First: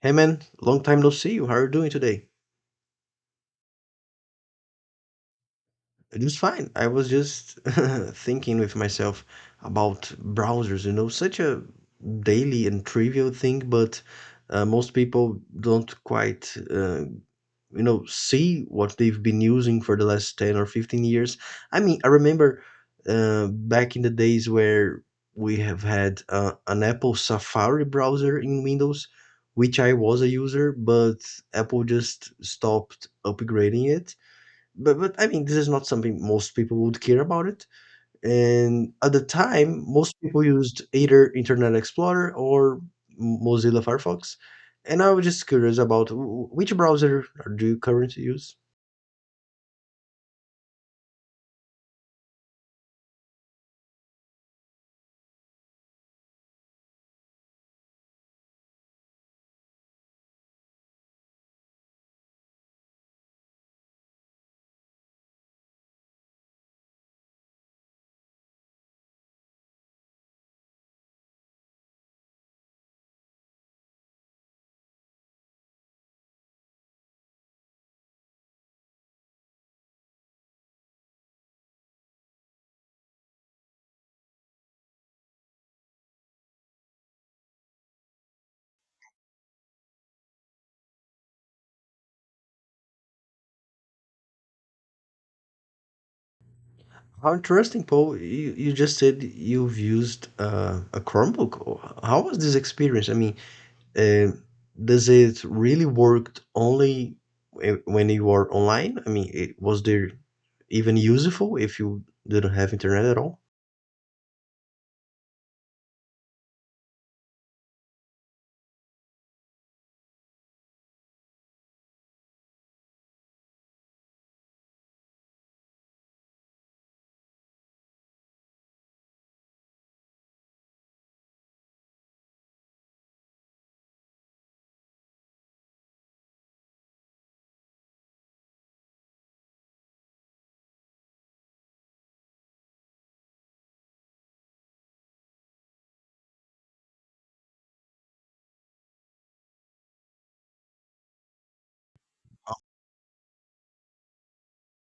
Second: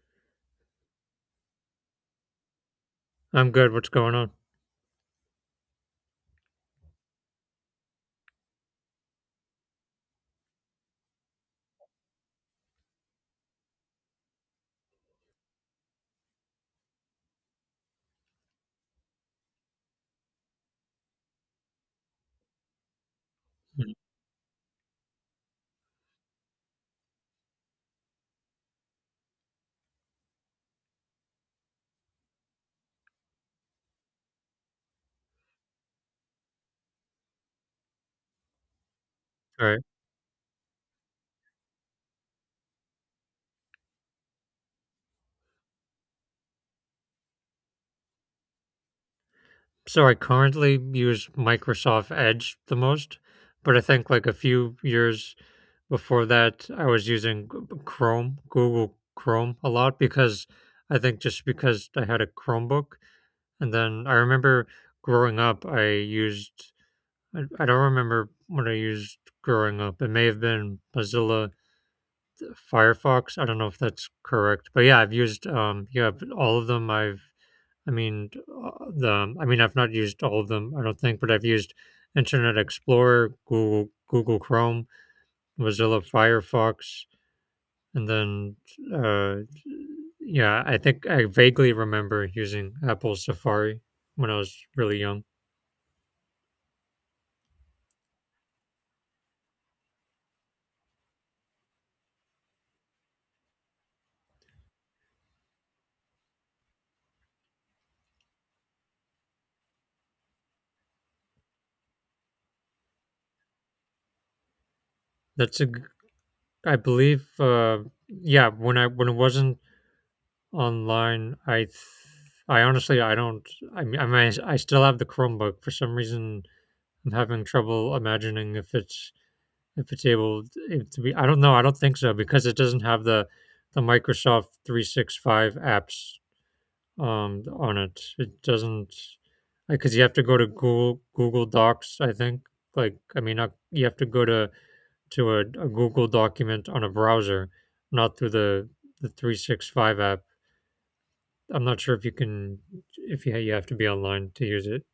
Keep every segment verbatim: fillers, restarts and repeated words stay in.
Hey man, long time no see you. How are you doing today? I'm good. What's going on? It was fine. I was just thinking with myself about browsers, you know, such a daily and trivial thing, but uh, most people don't quite, uh, you know, see what they've been using for the last ten or fifteen years. I mean, I remember uh, Mm. back in the days where we have had uh, an Apple Safari browser in Windows, which I was a user, but Apple just stopped upgrading it but but I mean, this is not something most people would care about it. And at the All time, right. most people used either Internet Explorer or Mozilla Firefox. And I was just curious about wh- which browser do you currently use? So I currently use Microsoft Edge the most, but I think like a few years before that, I was using G- Chrome, Google Chrome a lot because I think just because I had a Chromebook. And then I remember growing up, I used I, I don't remember what I used growing up. It may have been Mozilla Firefox. I don't know if that's correct, but yeah, I've used um yeah but all of them. I've I mean uh, the I mean I've not used all of them. I don't think, but I've used Internet Explorer, Google Google Chrome, Mozilla Firefox, and then uh yeah, I think I vaguely remember using Apple Safari when I was really young. How interesting, Paul. You, you just said you've used uh, a Chromebook. Oh, how was this experience? I mean, um does it really work only whe- when you are online? I mean, it, was there even useful if you didn't have internet at all? That's a g- I believe uh yeah, when I when it wasn't online, I th I honestly I don't I mean, I mean, I still have the Chromebook. For some reason, I'm having trouble imagining if it's if it's able to be I don't know, I don't think so because it doesn't have the the Microsoft three sixty-five apps, um, on it. It doesn't like, because you have to go to Google Google Docs, I think. Like, I mean, not you have to go to to a a Google document on a browser, not through the the three sixty-five app. I'm not sure if you can if you, you have to be online to use it.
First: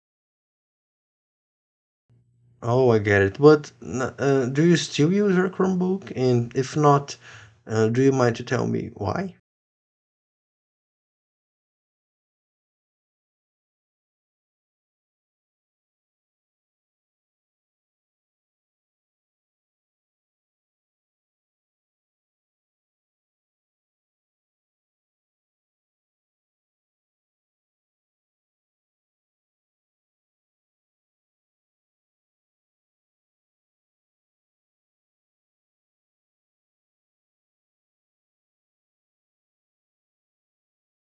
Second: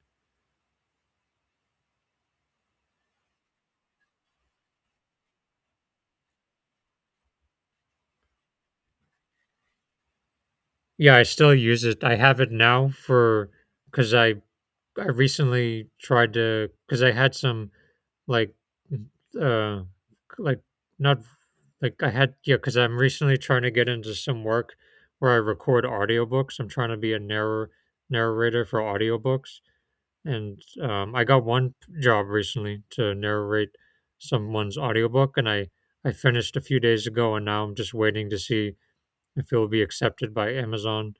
Oh, I get it. But n- uh, do you still use your Chromebook? And if not, uh, do you mind to tell me why? Yeah, I still use it. I have it now for because I I recently tried to because I had some like uh like not like I had yeah because I'm recently trying to get into some work where I record audiobooks. I'm trying to be a narr narrator for audiobooks. And um, I got one job recently to narrate someone's audiobook, and I I finished a few days ago, and now I'm just waiting to see if it will be accepted by Amazon.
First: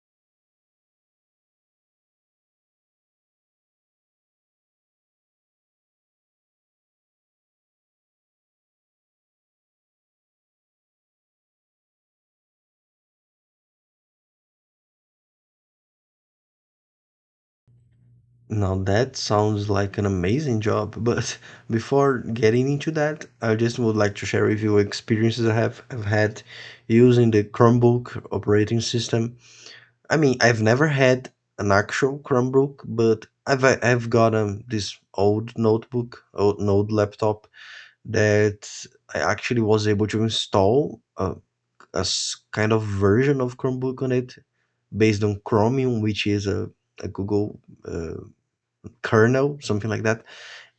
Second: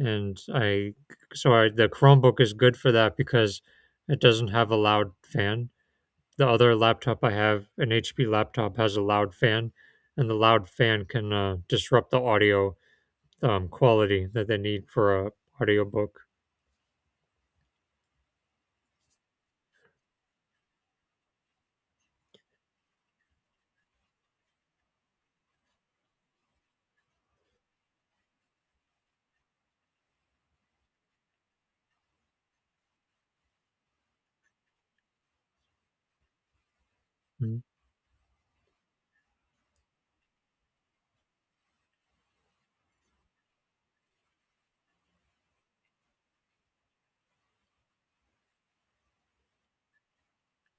And I so I, the Chromebook is good for that because it doesn't have a loud fan. The other laptop I have, an H P laptop, has a loud fan, and the loud fan can uh, disrupt the audio um, quality that they need for a audiobook. Now that sounds like an amazing job, but before getting into that, I just would like to share with you experiences I have have had using the Chromebook operating system. I mean, I've never had an actual Chromebook, but I've I've got um this old notebook, old, an old laptop Mm. that I actually was able to install. Uh, a s- kind of version of Chromebook on it based on Chromium, which is a, a Google uh, kernel, something like that.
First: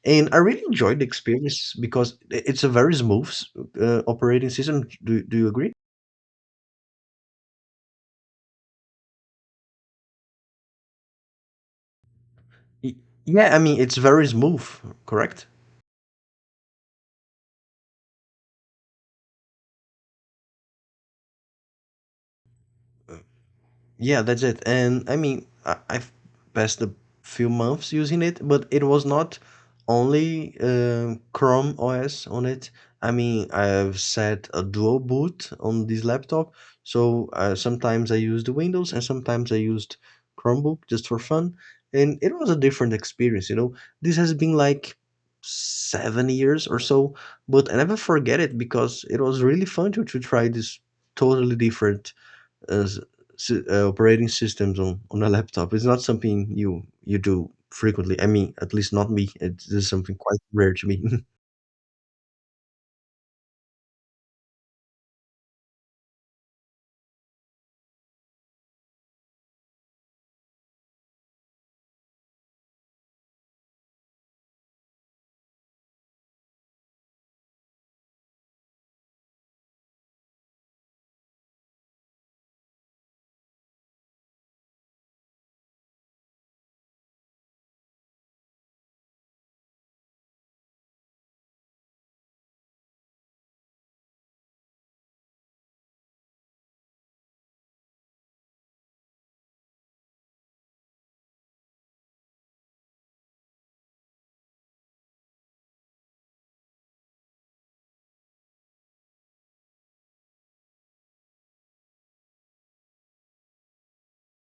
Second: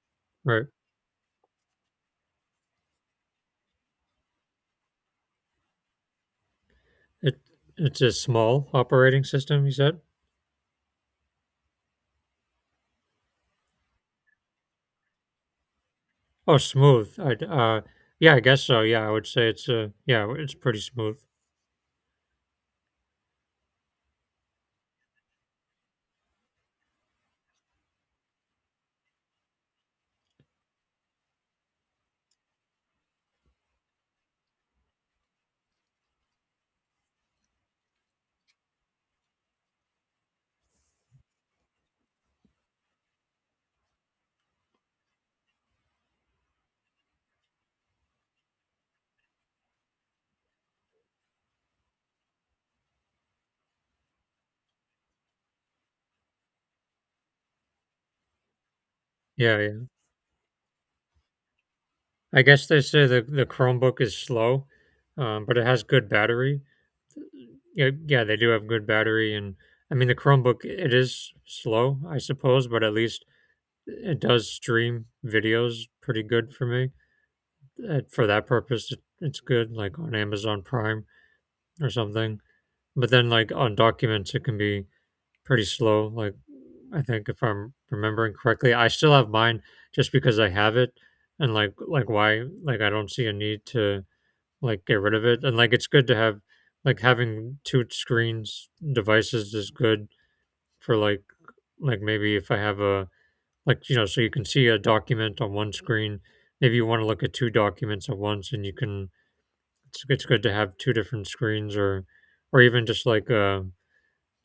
And I really Right. enjoyed the experience because i- it's a very smooth uh, operating system. Do, do you agree? It it's a small operating system, you said. Y- Yeah, I mean, it's very smooth, correct? "Oh, smooth." I uh, yeah, I guess so. Yeah, I would say it's uh, yeah, it's pretty smooth. Yeah, that's it. And I mean, I, I've passed a few months using it, but it was not only um, Chrome O S on it. I mean, I've set a dual boot on this laptop, so uh, sometimes I used Windows and sometimes I used Chromebook just for fun, and it was a different experience. You know, this has been like seven years or so, but I never forget it because it was really fun to to try this totally different uh, s- uh, operating systems on, on a laptop is not something you you do frequently. I mean, at least not me. Yeah, It yeah. is something quite rare to me. I guess they say the the Chromebook is slow, um, but it has good battery. Yeah, yeah, they do have good battery, and I mean the Chromebook, it is slow, I suppose, but at least it does stream videos pretty good for me. Uh, For that purpose, it, it's good, like on Amazon Prime or something. But then, like on documents, it can be pretty slow. Like, I think if I'm remembering correctly, I still have mine just because I have it, and like like why like I don't see a need to like get rid of it. And like it's good to have like having two screens devices is good for like like maybe if I have a like you know so you can see a document on one screen. Maybe you want to look at two documents at once, and you can. It's, it's good to have two different screens, or or even just like uh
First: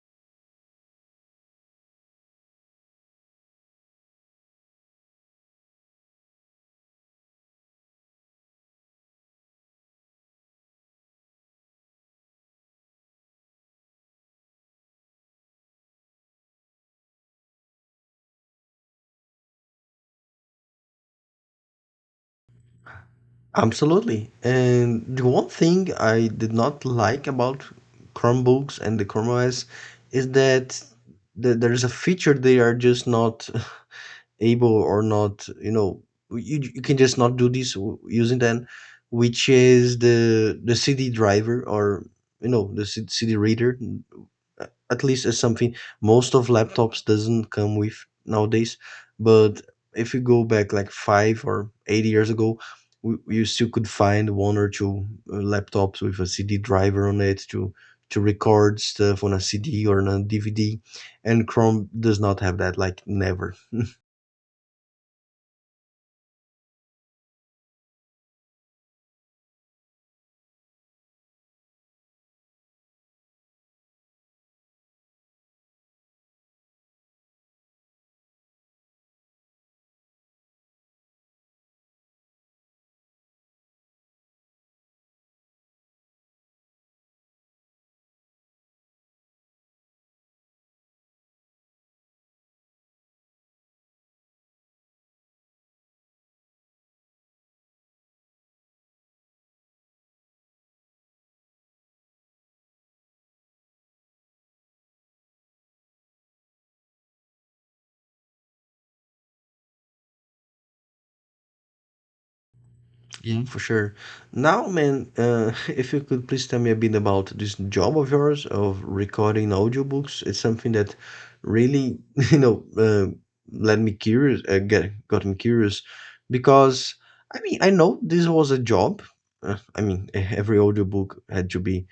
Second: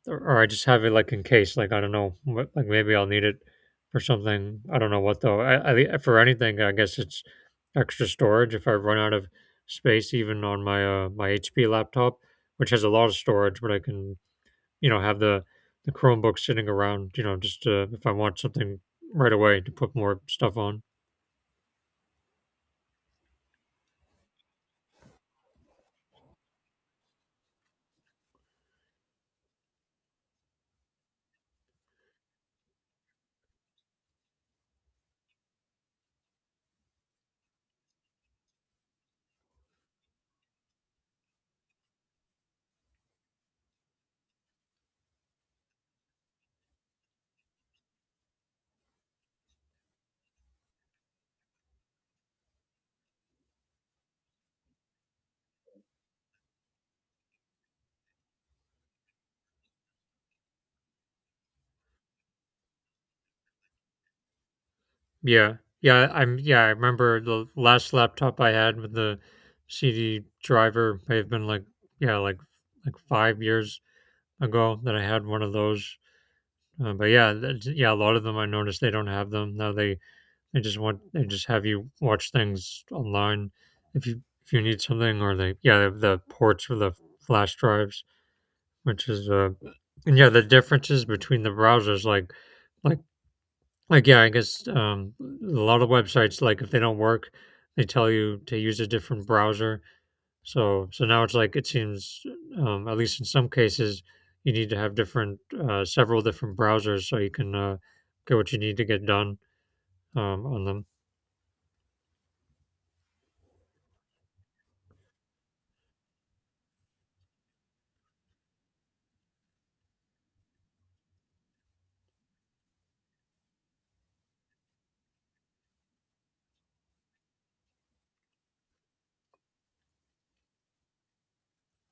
or, or I just have it like in case, like I don't know, what, like maybe I'll need it for something. I don't know what though. I, I thi- for anything, I guess it's extra storage. If I run out of space, even on my uh, my H P laptop, which has a lot of storage, but I can you know have the the Chromebook sitting around, you know, just uh, if I want something right away to put more stuff on. Absolutely. And the one thing I did not like about Chromebooks and the Chrome O S is that th- there is a feature they are just not able or not, you know, you, you can just not do this w- using them, which is the the C D driver or you know the C- CD reader a- at least is something most of laptops doesn't come with nowadays, but if you go back like five or eight years ago, we, you still could find one or two uh, laptops with a C D driver on it to to record stuff on a C D or on a D V D, and chrome does not have that, like never. Yeah, yeah, I'm yeah. I remember the last laptop I had with the C D driver may have been like yeah, like like five years ago that I had one of those. Uh, but yeah, that's, yeah, a lot of them I noticed they don't have them now. They they just want they just have you watch things online if you if you need something or they yeah they have the ports for the flash drives, which is uh and yeah the differences between the browsers like like like yeah I guess um a lot of websites like if they don't work they tell you to use a different browser so so now it's like it seems, um, at least in some cases, you need to have different, uh, several different browsers so you can, uh, get what you need to get done, um, on them. Yeah, for sure. Now, man, uh, if you could please tell me a bit about this job of yours of recording audiobooks, it's something that really, you know, uh, let me curious, uh, get got me curious, because I mean, I know this was a job. Uh, I mean, e- every audiobook had to be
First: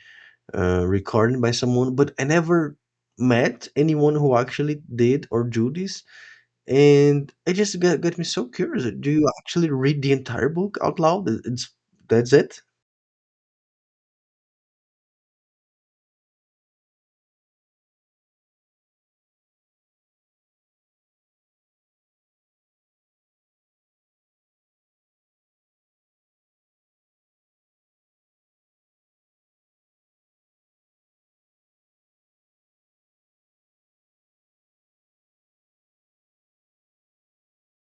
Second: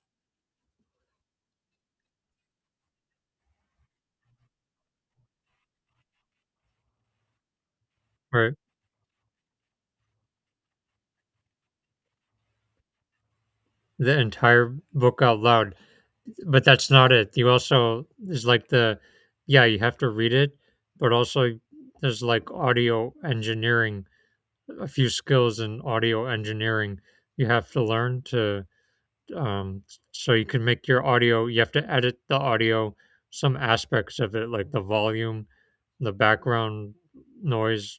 uh, recorded by someone, but I never met anyone who actually did or do this. And it just got got me so Right. curious. Do you actually read the entire book out loud? It- It's that's it? The entire book out loud, but that's not it. You also there's like the yeah, you have to read it, but also there's like audio engineering, a few skills in audio engineering you have to learn to um, so you can make your audio. You have to edit the audio, some aspects of it like the volume, the background noise,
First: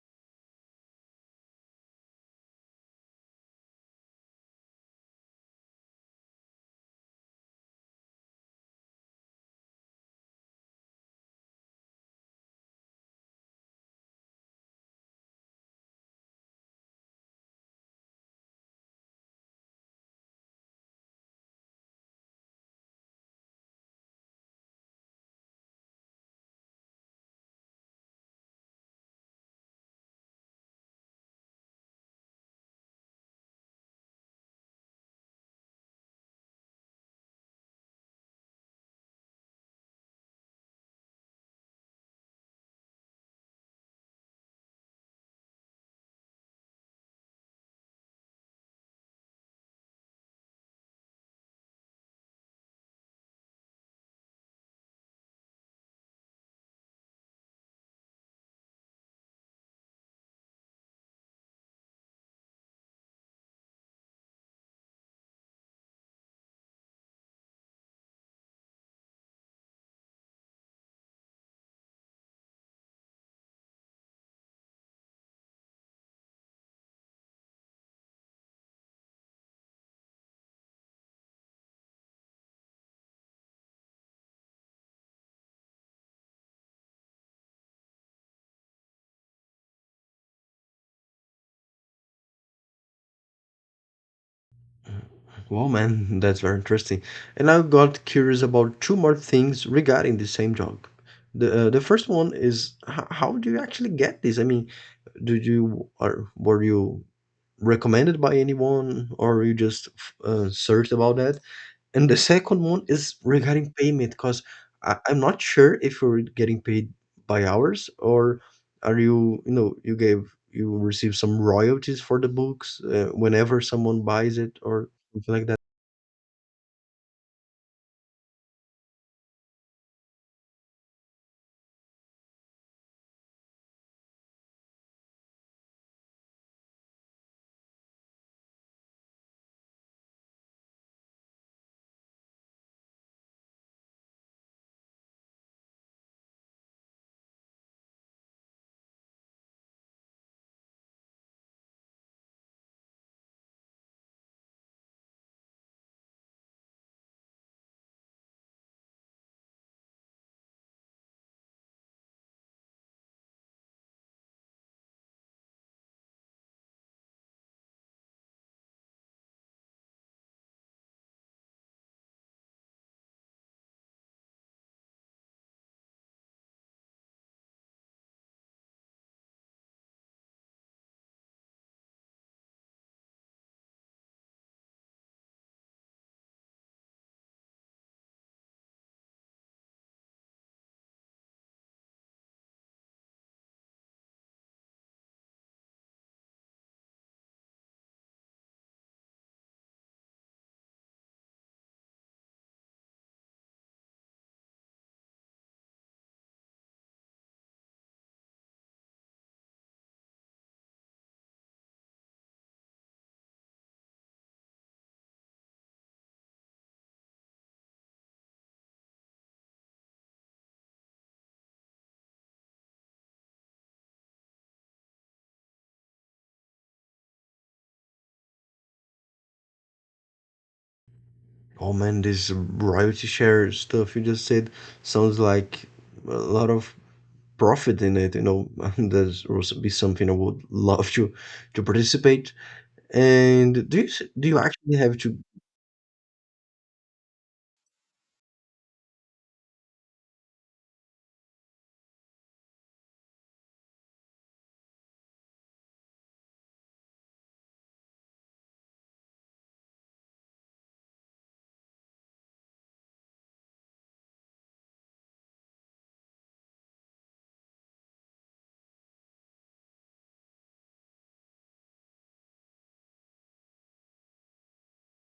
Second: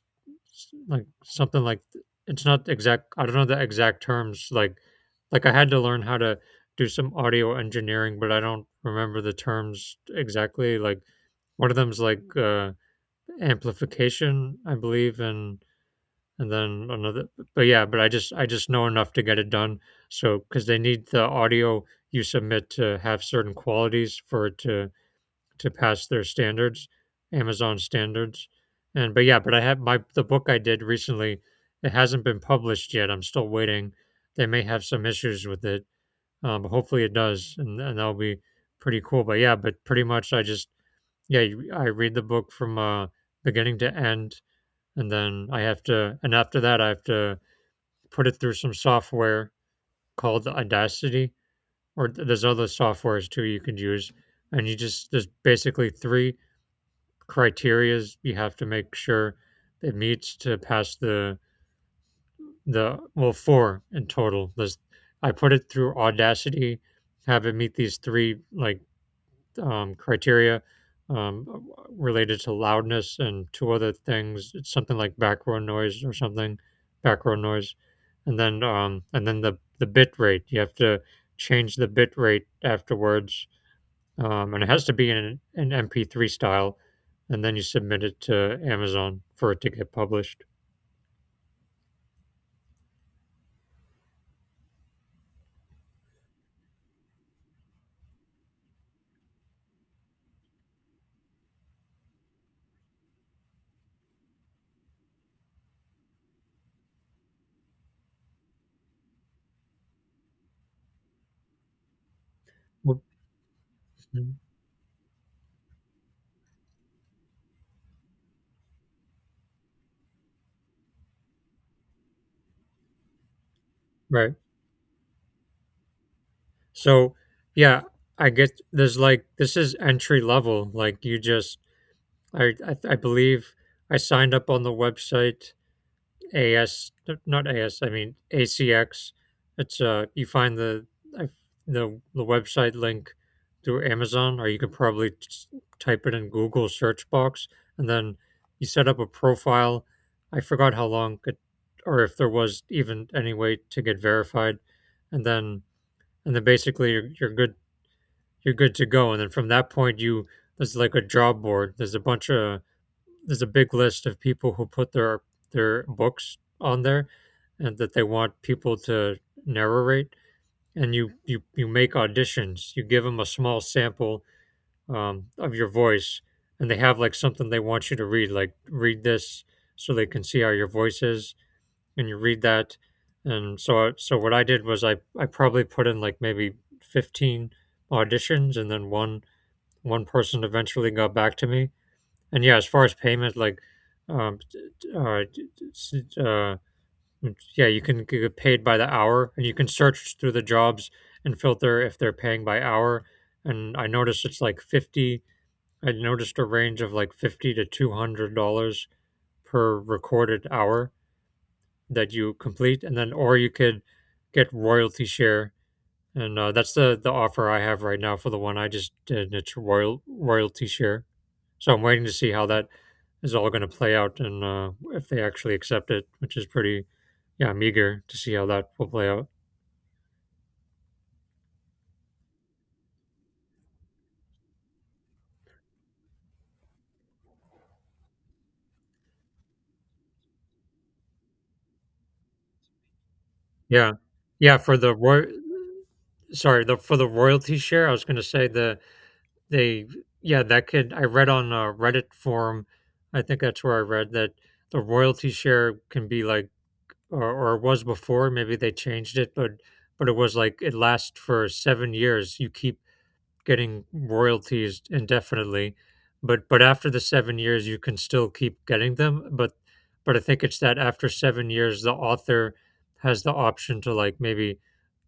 s- like something like it's not exact. I don't know the exact terms, like like I had to learn how to do some audio engineering but I don't remember the terms exactly. Like one of them's like uh amplification I believe, and and then another, but yeah, but I just I just know enough to get it done, so because they need the audio you submit to have certain qualities for it to to pass their standards, Amazon standards. And but yeah, but I have my the book I did recently, it hasn't been published yet, I'm still waiting. They may have some issues with it, um, but hopefully it does, and, and that'll be pretty cool. But yeah, but pretty much I just yeah you- I read the book from uh beginning to end, and then I have to and after that I have to put it through some software called Audacity, or there's other softwares too you can use. And you just, there's basically three criterias you have to make sure it meets to pass the, the, well, four in total. There's, I put it through Audacity, have it meet these three like um, criteria um, uh, related to loudness and two other things. It's something like background noise or something, background noise, and then um, and then the the bit rate. You have to change the bit rate afterwards, um, and it has to be in an M P three style, and then you submit it to Amazon for it to get published. Well, man, that's very interesting. And I got curious about two more things regarding the same job. The uh, the first one is h- how do you actually get this? I mean, did you or were you recommended by anyone, or you just f- uh, searched about that? And the second one Whoop. is regarding payment, Mhm. because I'm not sure if you're getting paid by hours or are you, you know, you gave you receive some royalties for the books uh, whenever someone Right. buys it or something like that. So, yeah, I get there's like this is entry level. Like you just I, I I believe I signed up on the website A S not A S I mean A C X. It's uh you find the I- the the website link through Amazon or you can probably just type it in Google search box and then you set up a profile. I forgot how long it or if there was even any way to get verified, and then and then basically you're, you're good, you're good to go, and then from that point you there's like a job board, there's a bunch of there's a big list of people who put their their books on there and that they want people to narrate, and you you you make auditions, you give them a small sample um, of your voice, and they have like something they want you to read, like read this, so they can see how your voice is, and you read that. And so so what I did was i i probably put in like maybe fifteen auditions, and then one one person eventually got back to me. And yeah, as far as payment, like, um, uh, uh, mm, yeah, you can get paid by the hour, and you can search through the jobs and filter if they're paying by hour. And I noticed it's like fifty. I noticed a range of like fifty to two hundred dollars per recorded hour that you complete, and then or you could get royalty share, and uh, that's the the offer I have right now for the one I just did. It's royal royalty share. So I'm waiting to see how that is all going to play out, and uh, if they actually accept it, which is pretty, yeah, I'm eager to see how that will play out. Oh man, this royalty share stuff you just said sounds like a lot of profit in it. You know, that would be something I would love to to participate. And do you Yeah, s- do you yeah. For actually the have to roy, sorry, the for the royalty share, I was going to say the they, yeah, that could. I read on a Reddit forum, I think that's where I read that the royalty share can be like, or, or it was before. Maybe they changed it, but but it was like it lasts for seven years. You keep getting royalties indefinitely, but but after the seven years, you can still keep getting them. But but I think it's that after seven years, the author has the option to like maybe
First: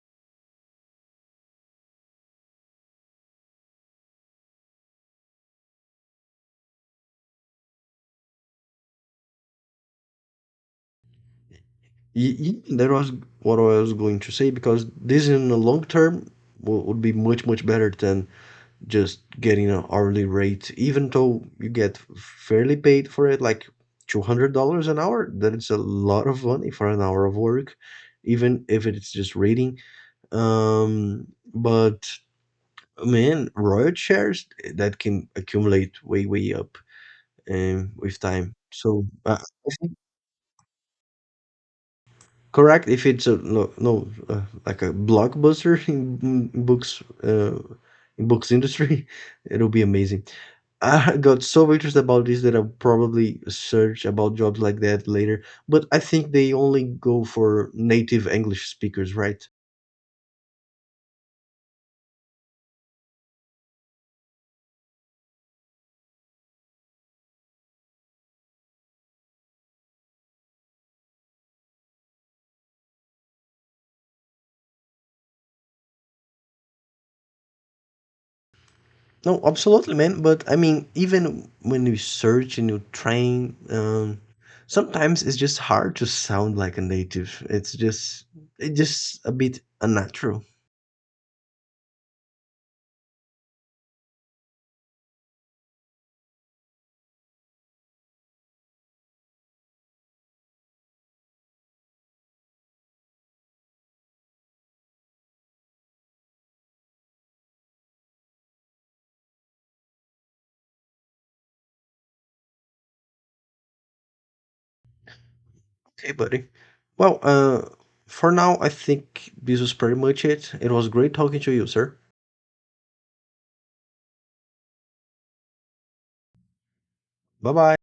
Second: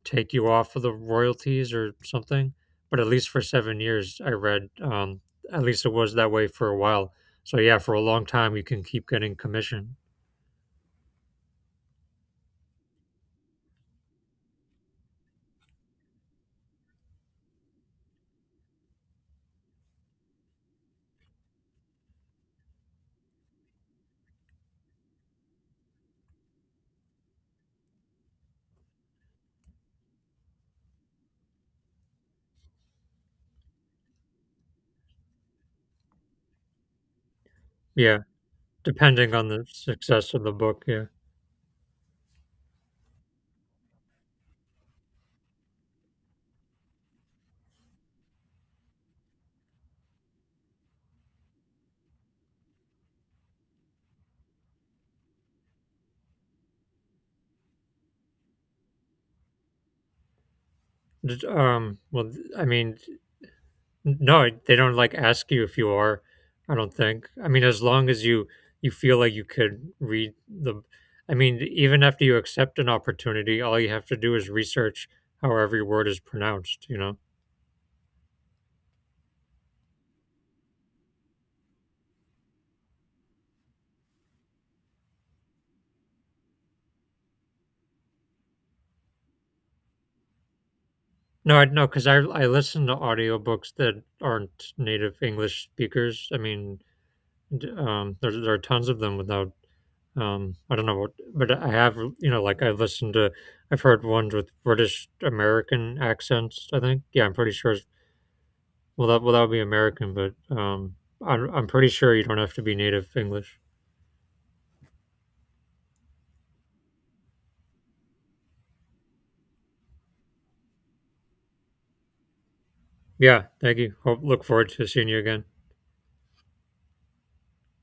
take you off of the royalties or something. But at least for seven years, I read, um, at least it was that way for a while. So yeah, for a long time, you can keep getting commission. Ye- ye- that was what I was going to say because this in the long term wo- would be much much better than just getting an hourly rate. Even though you get fairly paid for it, like two hundred dollars an hour, that is a lot of money for an hour of work, even if it's just reading. Um, but man, royalty shares eh, that can accumulate way way up um, with Yeah, time. So depending uh, on the success of the book. Yeah. correct. If it's a no, no uh, like a blockbuster in, books, uh, in books industry, it'll be amazing. I got so interested about this that I'll probably search about jobs like that later. But I think they only go for native English speakers, right? Did- Um, well, th- I mean, no, they don't, like, ask you if you are, I don't think. I mean, as long as you you feel like you could read the I mean, even after you accept an opportunity, all you have to do is research how every word is pronounced, you know? No, absolutely, man. But I mean, even when you search and you train, um, sometimes it's just hard to sound like a native. It's just it's just a bit unnatural. No, I no, because I I listen to audiobooks that aren't native English speakers. I mean, d um, there there are tons of them without, um, I don't know what, but I have, you know, like, I've listened to I've heard ones with British American accents, I think. Yeah, I'm pretty sure. Well, that well that would be American, but um, I'm I'm pretty sure you don't have to be native English. Hey, buddy. Well, uh, for now, I think this was pretty much it. It was great talking to you, sir. Yeah, thank you. Hope look forward to seeing you again. Bye bye.